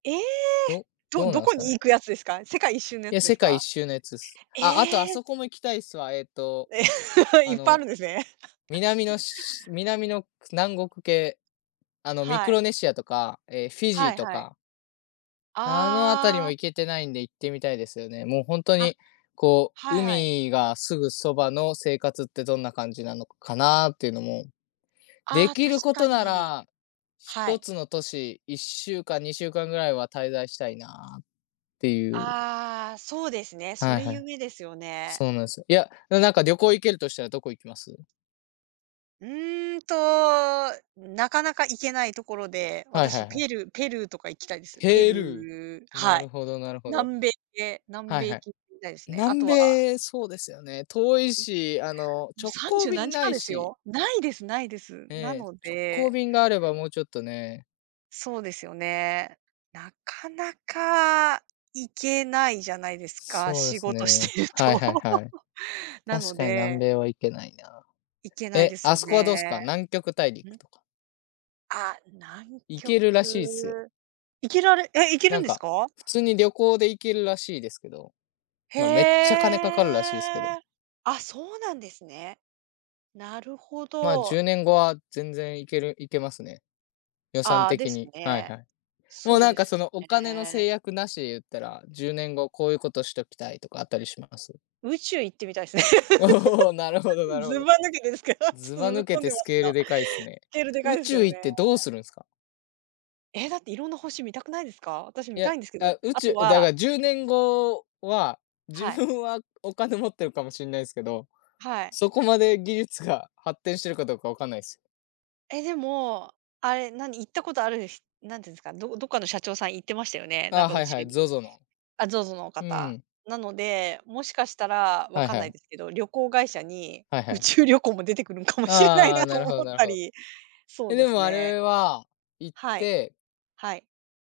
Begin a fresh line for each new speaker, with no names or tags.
ええ！
ど
ど
どう
ど
なん
こ
すか
に行
ね？
くやつですか？世界一周のや
い
つ
や、
で
世
す
界一
か？
周のやつっす。
え
ああとあ
え！
そこも行きたいっすわ、えっと、
い
あ
っぱいあ
の、
るんですね。
南 のしし南の、く南国系、あの、ミ
は
ク
い。
ロネシアとか、え、フィジー
はい
と
はい。
か。あの、あたり
あ
も
あ。
行けてないんで、行ってみたいですよね。もうほんと
あ、
に、こう
はいはい。
海がすぐそばの生活ってどんな感じなのかかなっていうのも、出
ああ、
来
確
るこ
か
とな
に、
ら、ひ
は
と
い。
つの都市、1週間、2週間ぐらいは滞在したいなっていう。
ああ、そうですね、そ
はい
れ
はい。
夢ですよね。
そうなんすよ。いや、でも、なんか旅行行けるとしたらどこ行きます？
うんと、なかなか行けないところで、
はいは
私
いはい。
ペルーペルーとか行きたいです。ペ
ペル
ルー
ー、な
は
る
い、
ほどなるほど。
南米で南
はい
米
は
行
い。
き行たいすね。あ
南
とは
米、そうですよね、遠い
い
し、あの、
もう
直
さんじ
行
ゅう何
便
時
無
間
い
です
し。
よ。無いです無いです。
え
な
え、
の
直行
で
便があれば、もうちょっとね。
そうですよね。なかなか行けないじゃないですか、
そうで
仕
す
事
ね、
してる
はい
と。
はいはい、
なの
確かに南
で
米は行けないな。
行けない
え、
です
あ
よ
そこは
ね。
どうすか？南極大
ん？
陸とか。
あ、南
行けるらしいっすよ。
極、行けられえ、行ける
な
ん
ん
です
か、
か？
普通に旅行で行けるらしいですけど。
へ
まあ、めっちゃ金かかるらしいすけど。
え。あ、そうなんですね。なるほ
まあ、じ
ど。
ゅうねん後は全然行ける行けますね。予算
ああ、で
的
す
に、はい
ね。
はい。もう
そう
なん
で
か
す
そのお
よ
金の
ね。
制約無しで言ったら、10年後こういうことしときたいとかあったりします。
宇宙行ってみたいす。
おお、なる ほどなるほ
ず
ど。
ば抜けですけど。ちょっ
ず
と
ば
ずぶ
抜
っ
け
飛ん
て
で
ス
ます
ケ
け
ール
ど。
でかいっすね。
スケールでかい
宇
ですけ
宙
どね。
行ってどうするんすか？
え、だって色んな星見たくないですか？私
い
見た
や、
いんですけど、
あ、宇
あと
宙だ
は
か10年後は、
は
自
い。
分はお金持ってるかもしんないですけど、
はい。
そこまで技術が発展してるかどうか分かんないすよ。
え、でも、あれ、何、行ったことあるひなんていうんですか、どどっかの社長さん行ってましたよね、な
あ
ん
あ、
か
は
宇
いは
宙
い、
に。
ZOZO の。
あ、ZOZO の
う
方。
ん。
なので、もしかしたら。わ
はい
かん
は
ない
い。
ですけど、旅行会社に
はいは
宇
い。
宙旅行も出てくるのかもしれない
あ
な
あ、な
と
る
思
ほど
っ
なる
た
ほど。
り、そ
え、
うで
で
す
もあ
ね。
れは、行っ
はい、
て
はい。